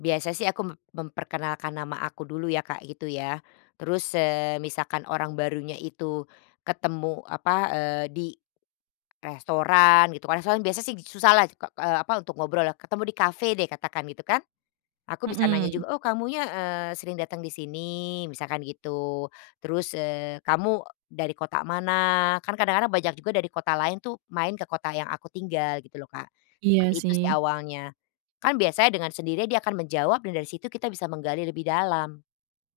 Biasa sih aku mem memperkenalkan nama aku dulu ya, Kak, gitu ya. Terus, eee, misalkan orang barunya itu ketemu apa eee, di restoran gitu, kalo restoran biasa sih susah lah kok ke, eee, apa untuk ngobrol ya. Ketemu di kafe deh katakan gitu kan, aku bisa nanya Mhm. juga, "Oh, kamunya, eee, sering datang di sini?" Misalkan gitu. Terus eee, "Kamu dari kota mana?" Kan kadang-kadang banyak juga dari kota lain tuh, main ke kota yang aku tinggal gitu loh, Kak. Seperti Iya itu sih sih. awalnya. Kan biasanya dengan sendirinya dia akan menjawab dan dari situ kita bisa menggali lebih dalam.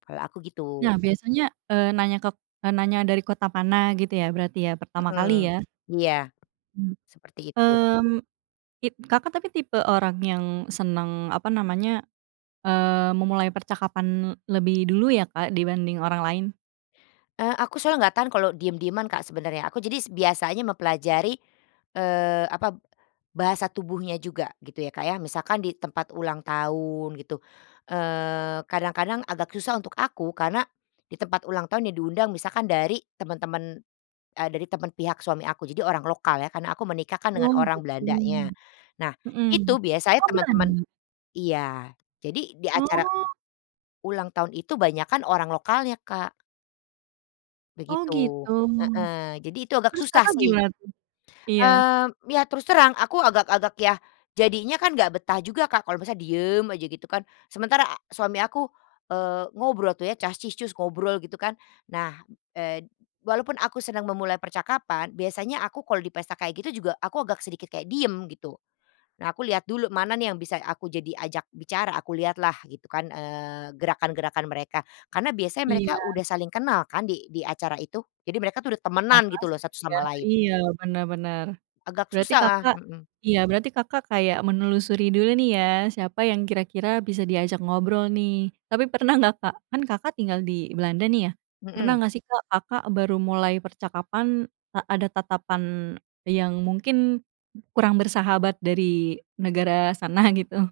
Kalau aku gitu. Nah, biasanya, eee, nanya kek eee, nanya dari kota pana gitu ya, berarti ya, pertama kali Mhm ya? iya, Mmm seperti itu. mmm, kit Kakak, tapi tipe orang yang senang, apa namanya, eee, memulai percakapan lebih dulu ya, Kak, dibanding orang lain? Eee, aku soalnya enggak tahan kalau diem-dieman, Kak, sebenarnya, aku jadi biasanya mempelajari, eee, apa, bahasa tubuhnya juga gitu ya, Kak, ya. Misalkan di tempat ulang tahun gitu, eee, kadang-kadang agak susah untuk aku, karena di tempat ulang tahun yang diundang misalkan dari teman-teman, eee, dari teman pihak suami aku, jadi orang lokal ya, kan aku menikah kan dengan Oh, orang gitu Belandanya. Nah, itu mhm. biasanya Oh, teman-teman Belanda? iya, jadi di acara Oh. ulang tahun itu banyakan orang lokalnya, Kak. Oh, Begitu, gitu, heeh, jadi itu agak terus susah Kakak, sih. gimana tuh? Iya. Eee, ya terus terang aku agak-agak yah jadinya kan enggak betah juga, Kak, kalau misalnya diem aja gitu kan. Sementara suami aku, eee, ngobrol tuh ya, cas-cis-cus, ngobrol gitu kan. Nah, eee, walaupun aku senang memulai percakapan, biasanya aku kalau di pesta kayak gitu juga, aku agak sedikit kayak diem, gitu. Nah, aku lihat dulu mana nih yang bisa aku jadi ajak bicara, aku lihatlah gitu kan eee, gerakan-gerakan mereka. Karena biasanya mereka Iya. udah saling kenal kan di di acara itu, jadi mereka tuh udah Ya, temenan gitu loh, pasti satu dia sama lain. iya, bener bener. Agak Berarti susah Kakak, mhm. iya berarti Kakak, kayak menelusuri dulu nih ya, siapa yang kira-kira bisa diajak ngobrol nih. Tapi, pernah enggak, Kak, kan Kakak, tinggal di Belanda nih ya, pernah Mhm. enggak sih, Kak, Kakak baru mulai percakapan a ada tatapan yang mungkin kurang bersahabat dari negara sana gitu?